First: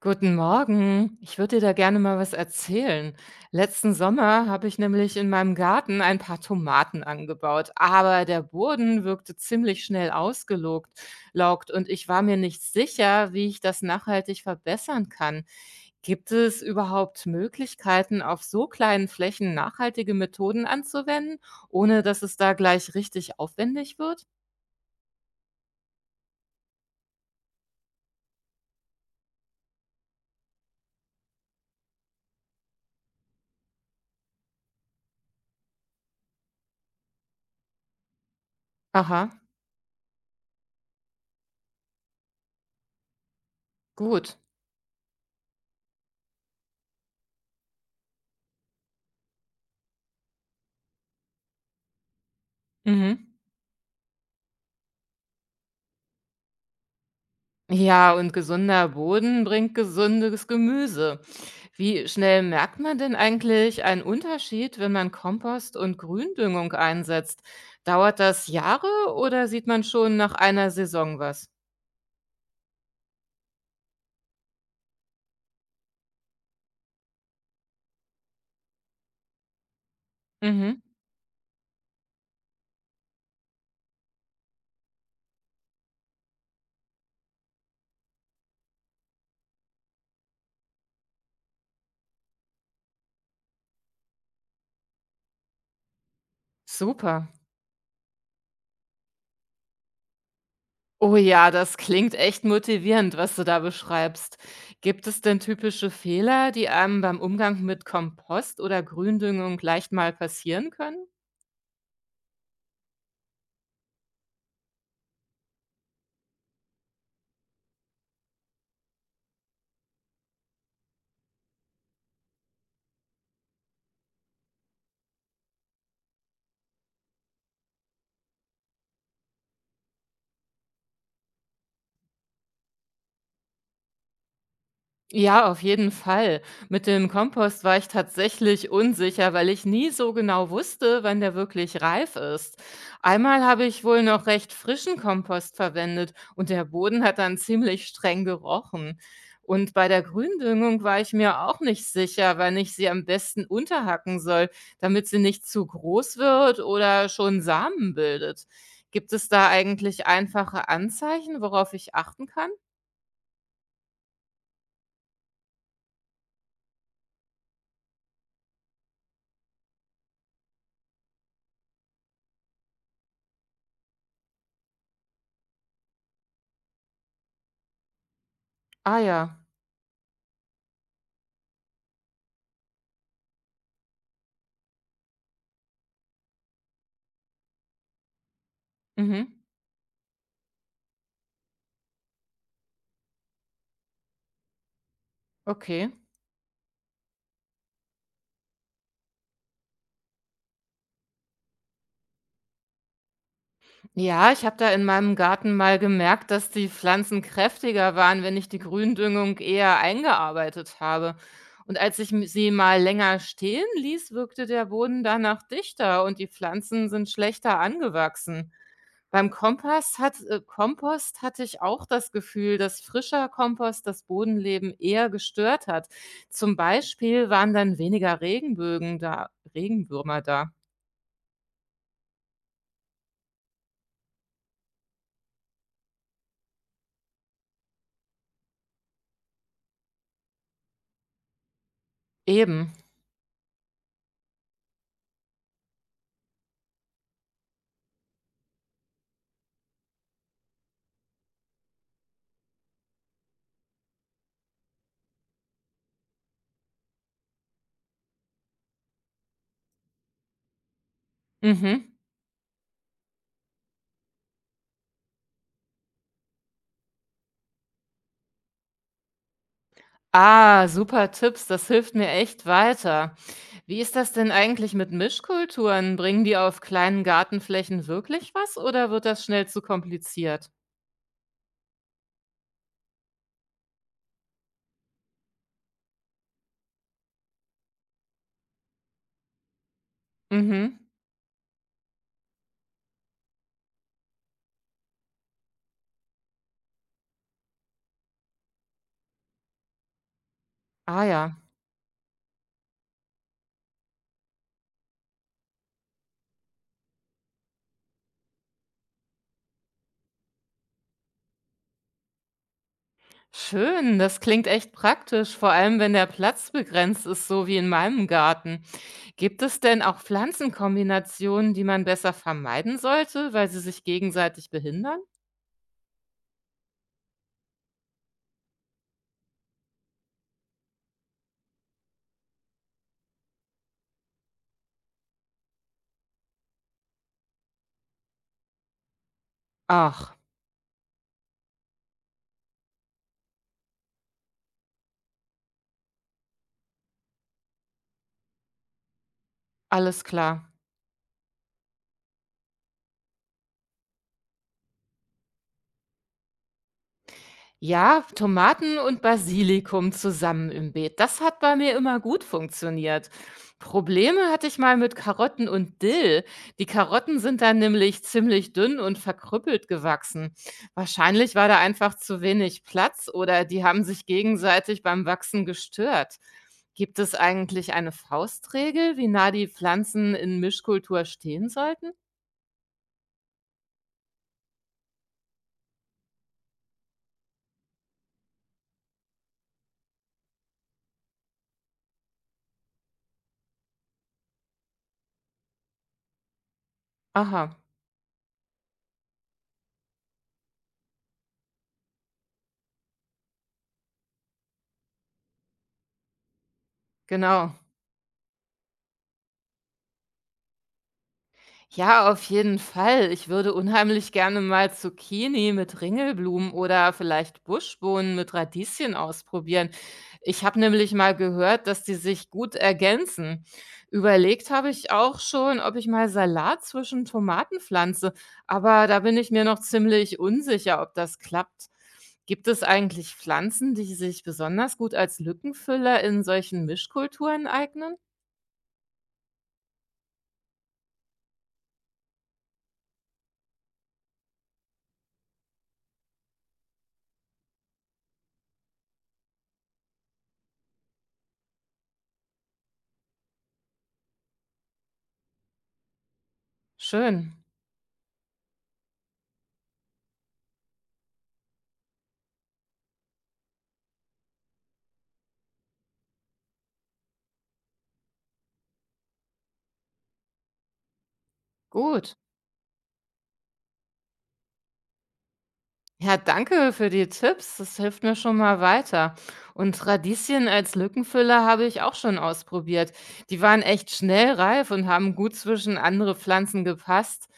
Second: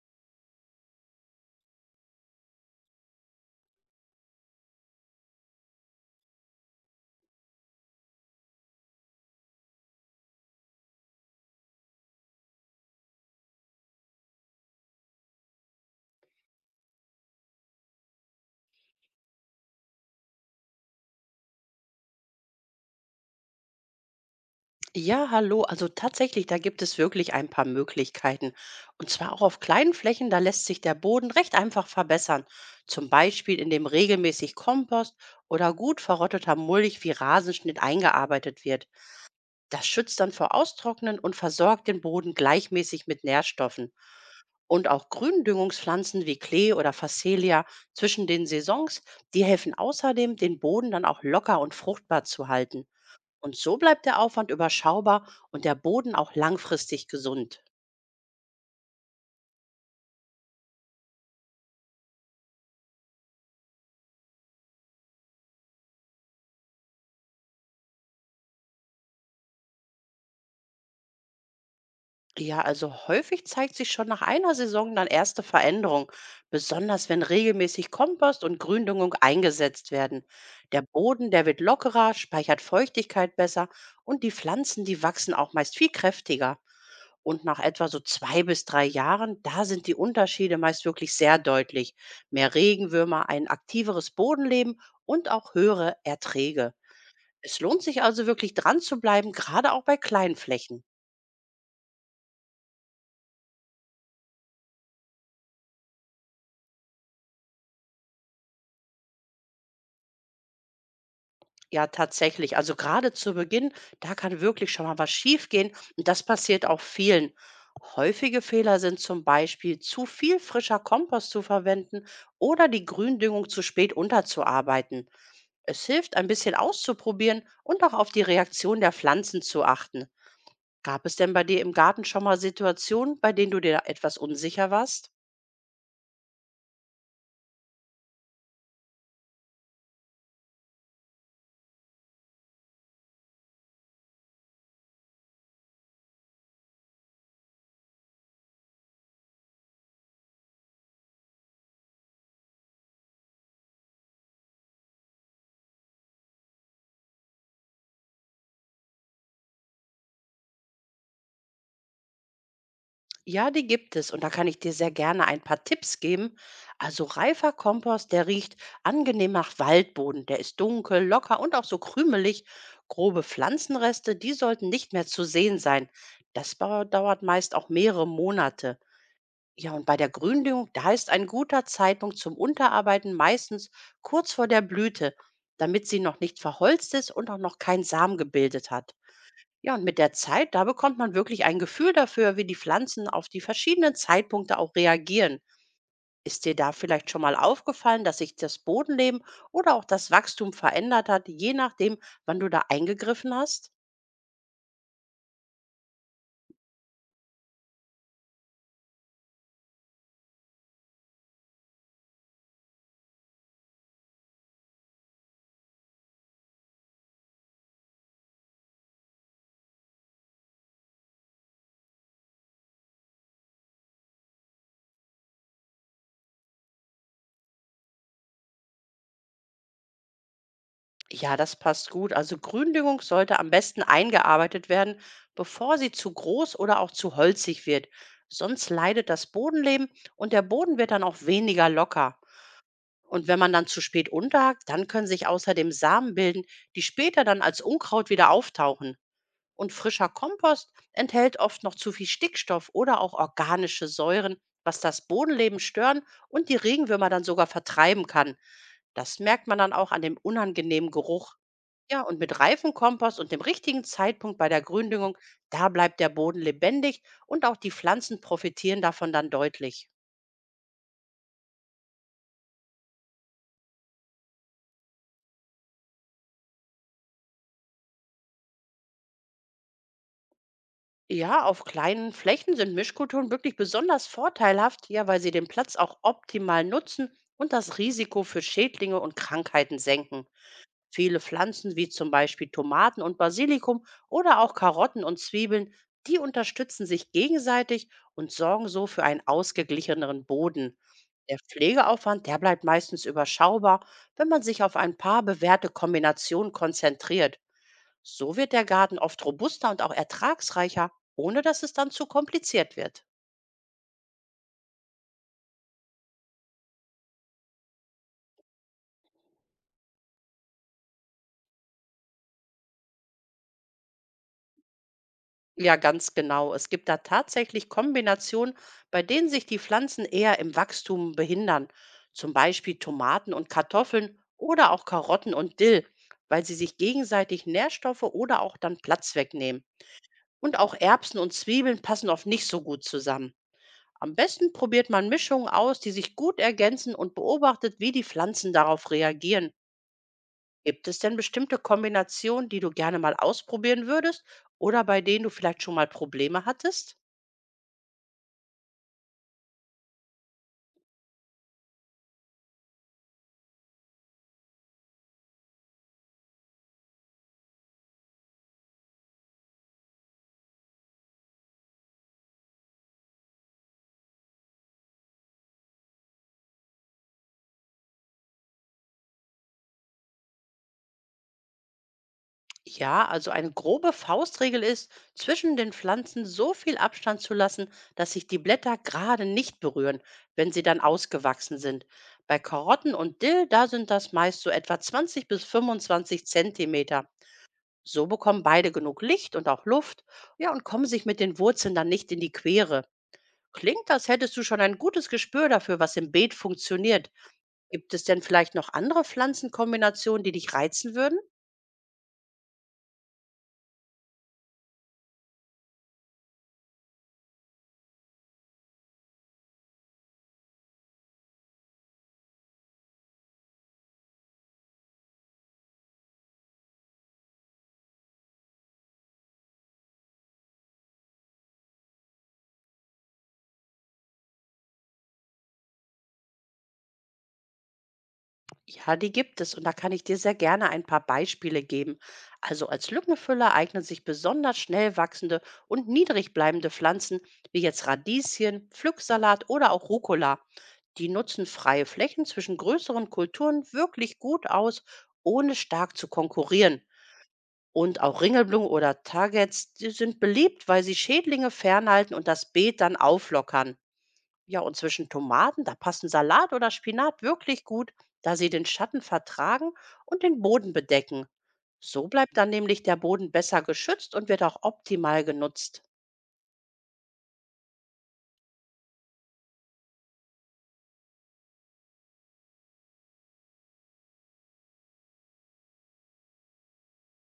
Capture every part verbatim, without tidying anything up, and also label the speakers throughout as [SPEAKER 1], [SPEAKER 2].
[SPEAKER 1] Guten Morgen. Ich würde dir da gerne mal was erzählen. Letzten Sommer habe ich nämlich in meinem Garten ein paar Tomaten angebaut, aber der Boden wirkte ziemlich schnell ausgelaugt laugt und ich war mir nicht sicher, wie ich das nachhaltig verbessern kann. Gibt es überhaupt Möglichkeiten, auf so kleinen Flächen nachhaltige Methoden anzuwenden, ohne dass es da gleich richtig aufwendig wird?
[SPEAKER 2] Ja, hallo. Also tatsächlich, da gibt es wirklich ein paar Möglichkeiten. Und zwar auch auf kleinen Flächen, da lässt sich der Boden recht einfach verbessern. Zum Beispiel, indem regelmäßig Kompost oder gut verrotteter Mulch wie Rasenschnitt eingearbeitet wird.
[SPEAKER 1] Aha,
[SPEAKER 2] Das schützt dann vor Austrocknen und versorgt den Boden gleichmäßig mit Nährstoffen.
[SPEAKER 1] gut.
[SPEAKER 2] Und auch Gründüngungspflanzen wie Klee oder Phacelia zwischen den Saisons, die helfen außerdem, den Boden dann auch locker und fruchtbar zu halten.
[SPEAKER 1] Mhm.
[SPEAKER 2] Und so bleibt der Aufwand überschaubar und der Boden auch langfristig gesund.
[SPEAKER 1] Ja, und gesunder Boden bringt gesundes Gemüse. Wie schnell merkt man denn eigentlich einen Unterschied, wenn man Kompost und Gründüngung einsetzt? Dauert das Jahre oder sieht man schon nach einer Saison was?
[SPEAKER 2] Ja, also häufig zeigt sich schon nach einer Saison dann erste Veränderung, besonders wenn regelmäßig Kompost und Gründüngung eingesetzt werden.
[SPEAKER 1] Mhm.
[SPEAKER 2] Der Boden, der wird lockerer, speichert Feuchtigkeit besser und die Pflanzen, die wachsen auch meist viel kräftiger. Und nach etwa so zwei bis drei Jahren, da sind die Unterschiede meist wirklich sehr deutlich. Mehr Regenwürmer, ein aktiveres Bodenleben und auch höhere Erträge.
[SPEAKER 1] Super.
[SPEAKER 2] Es lohnt sich also wirklich dran zu bleiben, gerade auch bei kleinen Flächen.
[SPEAKER 1] Oh ja, das klingt echt motivierend, was du da beschreibst. Gibt es denn typische Fehler, die einem beim Umgang mit Kompost oder Gründüngung leicht mal passieren können?
[SPEAKER 2] Ja, tatsächlich. Also gerade zu Beginn, da kann wirklich schon mal was schiefgehen und das passiert auch vielen. Häufige Fehler sind zum Beispiel zu viel frischer Kompost zu verwenden oder die Gründüngung zu spät unterzuarbeiten. Es hilft, ein bisschen auszuprobieren und auch auf die Reaktion der Pflanzen zu achten. Gab es denn bei dir im Garten schon mal Situationen, bei denen du dir etwas unsicher warst?
[SPEAKER 1] Ja, auf jeden Fall. Mit dem Kompost war ich tatsächlich unsicher, weil ich nie so genau wusste, wann der wirklich reif ist. Einmal habe ich wohl noch recht frischen Kompost verwendet und der Boden hat dann ziemlich streng gerochen. Und bei der Gründüngung war ich mir auch nicht sicher, wann ich sie am besten unterhacken soll, damit sie nicht zu groß wird oder schon Samen bildet. Gibt es da eigentlich einfache Anzeichen, worauf ich achten kann?
[SPEAKER 2] Ja, die gibt es und da kann ich dir sehr gerne ein paar Tipps geben. Also reifer Kompost, der riecht angenehm nach Waldboden, der ist dunkel, locker und auch so krümelig. Grobe Pflanzenreste, die sollten nicht mehr zu sehen sein. Das bau- dauert meist auch mehrere Monate.
[SPEAKER 1] Ah ja.
[SPEAKER 2] Ja, und bei der Gründüngung, da ist ein guter Zeitpunkt zum Unterarbeiten meistens kurz vor der Blüte, damit sie noch nicht verholzt ist und auch noch kein Samen gebildet hat.
[SPEAKER 1] Mhm.
[SPEAKER 2] Ja, und mit der Zeit, da bekommt man wirklich ein Gefühl dafür, wie die Pflanzen auf die verschiedenen Zeitpunkte auch reagieren.
[SPEAKER 1] Okay.
[SPEAKER 2] Ist dir da vielleicht schon mal aufgefallen, dass sich das Bodenleben oder auch das Wachstum verändert hat, je nachdem, wann du da eingegriffen hast?
[SPEAKER 1] Ja, ich habe da in meinem Garten mal gemerkt, dass die Pflanzen kräftiger waren, wenn ich die Gründüngung eher eingearbeitet habe. Und als ich m- sie mal länger stehen ließ, wirkte der Boden danach dichter und die Pflanzen sind schlechter angewachsen. Beim Kompost, hat, äh, Kompost hatte ich auch das Gefühl, dass frischer Kompost das Bodenleben eher gestört hat. Zum Beispiel waren dann weniger Regenbögen da, Regenwürmer da.
[SPEAKER 2] Ja, das passt gut. Also Gründüngung sollte am besten eingearbeitet werden, bevor sie zu groß oder auch zu holzig wird. Sonst leidet das Bodenleben und der Boden wird dann auch weniger locker.
[SPEAKER 1] Eben.
[SPEAKER 2] Und wenn man dann zu spät unterhakt, dann können sich außerdem Samen bilden, die später dann als Unkraut wieder auftauchen. Und frischer Kompost enthält oft noch zu viel Stickstoff oder auch organische Säuren, was das Bodenleben stören und die Regenwürmer dann sogar vertreiben kann. Das merkt man dann auch an dem unangenehmen Geruch.
[SPEAKER 1] Mhm.
[SPEAKER 2] Ja, und mit reifem Kompost und dem richtigen Zeitpunkt bei der Gründüngung, da bleibt der Boden lebendig und auch die Pflanzen profitieren davon dann deutlich.
[SPEAKER 1] Ah, super Tipps, das hilft mir echt weiter. Wie ist das denn eigentlich mit Mischkulturen? Bringen die auf kleinen Gartenflächen wirklich was oder wird das schnell zu kompliziert?
[SPEAKER 2] Ja, auf kleinen Flächen sind Mischkulturen wirklich besonders vorteilhaft, ja, weil sie den Platz auch optimal nutzen und das Risiko für Schädlinge und Krankheiten senken.
[SPEAKER 1] Mhm.
[SPEAKER 2] Viele Pflanzen wie zum Beispiel Tomaten und Basilikum oder auch Karotten und Zwiebeln, die unterstützen sich gegenseitig und sorgen so für einen ausgeglicheneren Boden.
[SPEAKER 1] Ah ja,
[SPEAKER 2] Der Pflegeaufwand, der bleibt meistens überschaubar, wenn man sich auf ein paar bewährte Kombinationen konzentriert. So wird der Garten oft robuster und auch ertragsreicher, ohne dass es dann zu kompliziert wird.
[SPEAKER 1] schön, das klingt echt praktisch, vor allem wenn der Platz begrenzt ist, so wie in meinem Garten. Gibt es denn auch Pflanzenkombinationen, die man besser vermeiden sollte, weil sie sich gegenseitig behindern?
[SPEAKER 2] Ja, ganz genau. Es gibt da tatsächlich Kombinationen, bei denen sich die Pflanzen eher im Wachstum behindern. Zum Beispiel Tomaten und Kartoffeln oder auch Karotten und Dill, weil sie sich gegenseitig Nährstoffe oder auch dann Platz wegnehmen.
[SPEAKER 1] Ach,
[SPEAKER 2] Und auch Erbsen und Zwiebeln passen oft nicht so gut zusammen. Am besten probiert man Mischungen aus, die sich gut ergänzen und beobachtet, wie die Pflanzen darauf reagieren.
[SPEAKER 1] alles klar.
[SPEAKER 2] Gibt es denn bestimmte Kombinationen, die du gerne mal ausprobieren würdest oder bei denen du vielleicht schon mal Probleme hattest?
[SPEAKER 1] Ja, Tomaten und Basilikum zusammen im Beet. Das hat bei mir immer gut funktioniert. Probleme hatte ich mal mit Karotten und Dill. Die Karotten sind dann nämlich ziemlich dünn und verkrüppelt gewachsen. Wahrscheinlich war da einfach zu wenig Platz oder die haben sich gegenseitig beim Wachsen gestört. Gibt es eigentlich eine Faustregel, wie nah die Pflanzen in Mischkultur stehen sollten?
[SPEAKER 2] Ja, also eine grobe Faustregel ist, zwischen den Pflanzen so viel Abstand zu lassen, dass sich die Blätter gerade nicht berühren, wenn sie dann ausgewachsen sind. Bei Karotten und Dill, da sind das meist so etwa zwanzig bis fünfundzwanzig Zentimeter.
[SPEAKER 1] Aha,
[SPEAKER 2] So bekommen beide genug Licht und auch Luft, ja, und kommen sich mit den Wurzeln dann nicht in die Quere. Klingt, als hättest du schon ein gutes Gespür dafür, was im Beet funktioniert.
[SPEAKER 1] genau.
[SPEAKER 2] Gibt es denn vielleicht noch andere Pflanzenkombinationen, die dich reizen würden?
[SPEAKER 1] Ja, auf jeden Fall. Ich würde unheimlich gerne mal Zucchini mit Ringelblumen oder vielleicht Buschbohnen mit Radieschen ausprobieren. Ich habe nämlich mal gehört, dass die sich gut ergänzen. Überlegt habe ich auch schon, ob ich mal Salat zwischen Tomaten pflanze, aber da bin ich mir noch ziemlich unsicher, ob das klappt. Gibt es eigentlich Pflanzen, die sich besonders gut als Lückenfüller in solchen Mischkulturen eignen?
[SPEAKER 2] Ja, die gibt es und da kann ich dir sehr gerne ein paar Beispiele geben. Also als Lückenfüller eignen sich besonders schnell wachsende und niedrig bleibende Pflanzen wie jetzt Radieschen, Pflücksalat oder auch Rucola. Die nutzen freie Flächen zwischen größeren Kulturen wirklich gut aus, ohne stark zu konkurrieren.
[SPEAKER 1] Schön.
[SPEAKER 2] Und auch Ringelblumen oder Targets, die sind beliebt, weil sie Schädlinge fernhalten und das Beet dann auflockern. Ja, und zwischen Tomaten, da passen Salat oder Spinat wirklich gut, da sie den Schatten vertragen und den Boden bedecken. So
[SPEAKER 1] Gut.
[SPEAKER 2] bleibt dann nämlich der Boden besser geschützt und wird auch optimal genutzt.
[SPEAKER 1] Ja, danke für die Tipps. Das hilft mir schon mal weiter. Und Radieschen als Lückenfüller habe ich auch schon ausprobiert. Die waren echt schnell reif und haben gut zwischen andere Pflanzen gepasst.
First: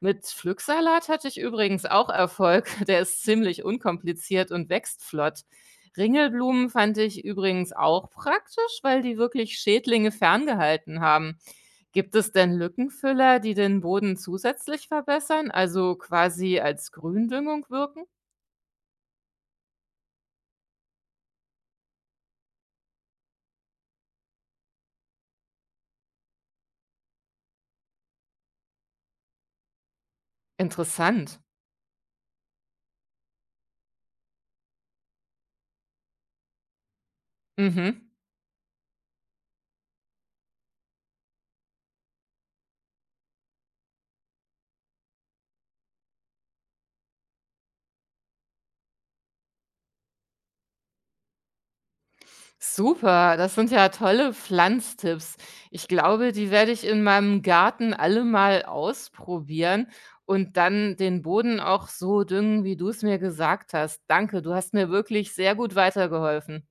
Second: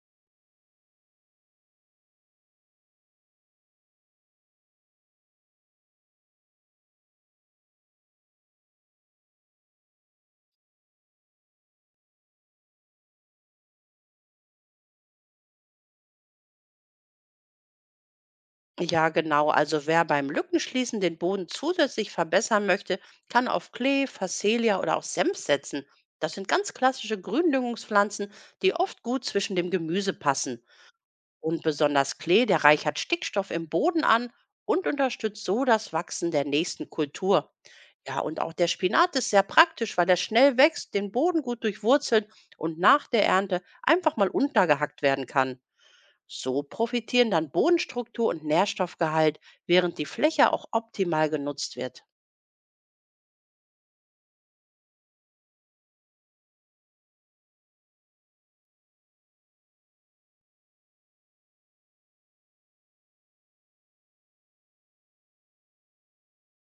[SPEAKER 1] Mit Pflücksalat hatte ich übrigens auch Erfolg. Der ist ziemlich unkompliziert und wächst flott. Ringelblumen fand ich übrigens auch praktisch, weil die wirklich Schädlinge ferngehalten haben. Gibt es denn Lückenfüller, die den Boden zusätzlich verbessern, also quasi als Gründüngung wirken?
[SPEAKER 2] Ja, genau. Also wer beim Lückenschließen den Boden zusätzlich verbessern möchte, kann auf Klee, Phacelia oder auch Senf setzen. Das sind ganz klassische Gründüngungspflanzen, die oft gut zwischen dem Gemüse passen.
[SPEAKER 1] Interessant.
[SPEAKER 2] Und besonders Klee, der reichert Stickstoff im Boden an und unterstützt so das Wachsen der nächsten Kultur.
[SPEAKER 1] Mhm.
[SPEAKER 2] Ja, und auch der Spinat ist sehr praktisch, weil er schnell wächst, den Boden gut durchwurzelt und nach der Ernte einfach mal untergehackt werden kann. So profitieren dann Bodenstruktur und Nährstoffgehalt, während die Fläche auch optimal genutzt wird.
[SPEAKER 1] Super, das sind ja tolle Pflanztipps. Ich glaube, die werde ich in meinem Garten alle mal ausprobieren und dann den Boden auch so düngen, wie du es mir gesagt hast. Danke, du hast mir wirklich sehr gut weitergeholfen.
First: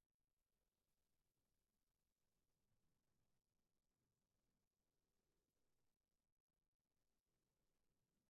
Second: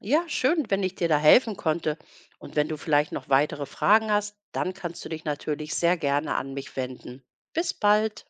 [SPEAKER 2] Ja, schön, wenn ich dir da helfen konnte. Und wenn du vielleicht noch weitere Fragen hast, dann kannst du dich natürlich sehr gerne an mich wenden. Bis bald.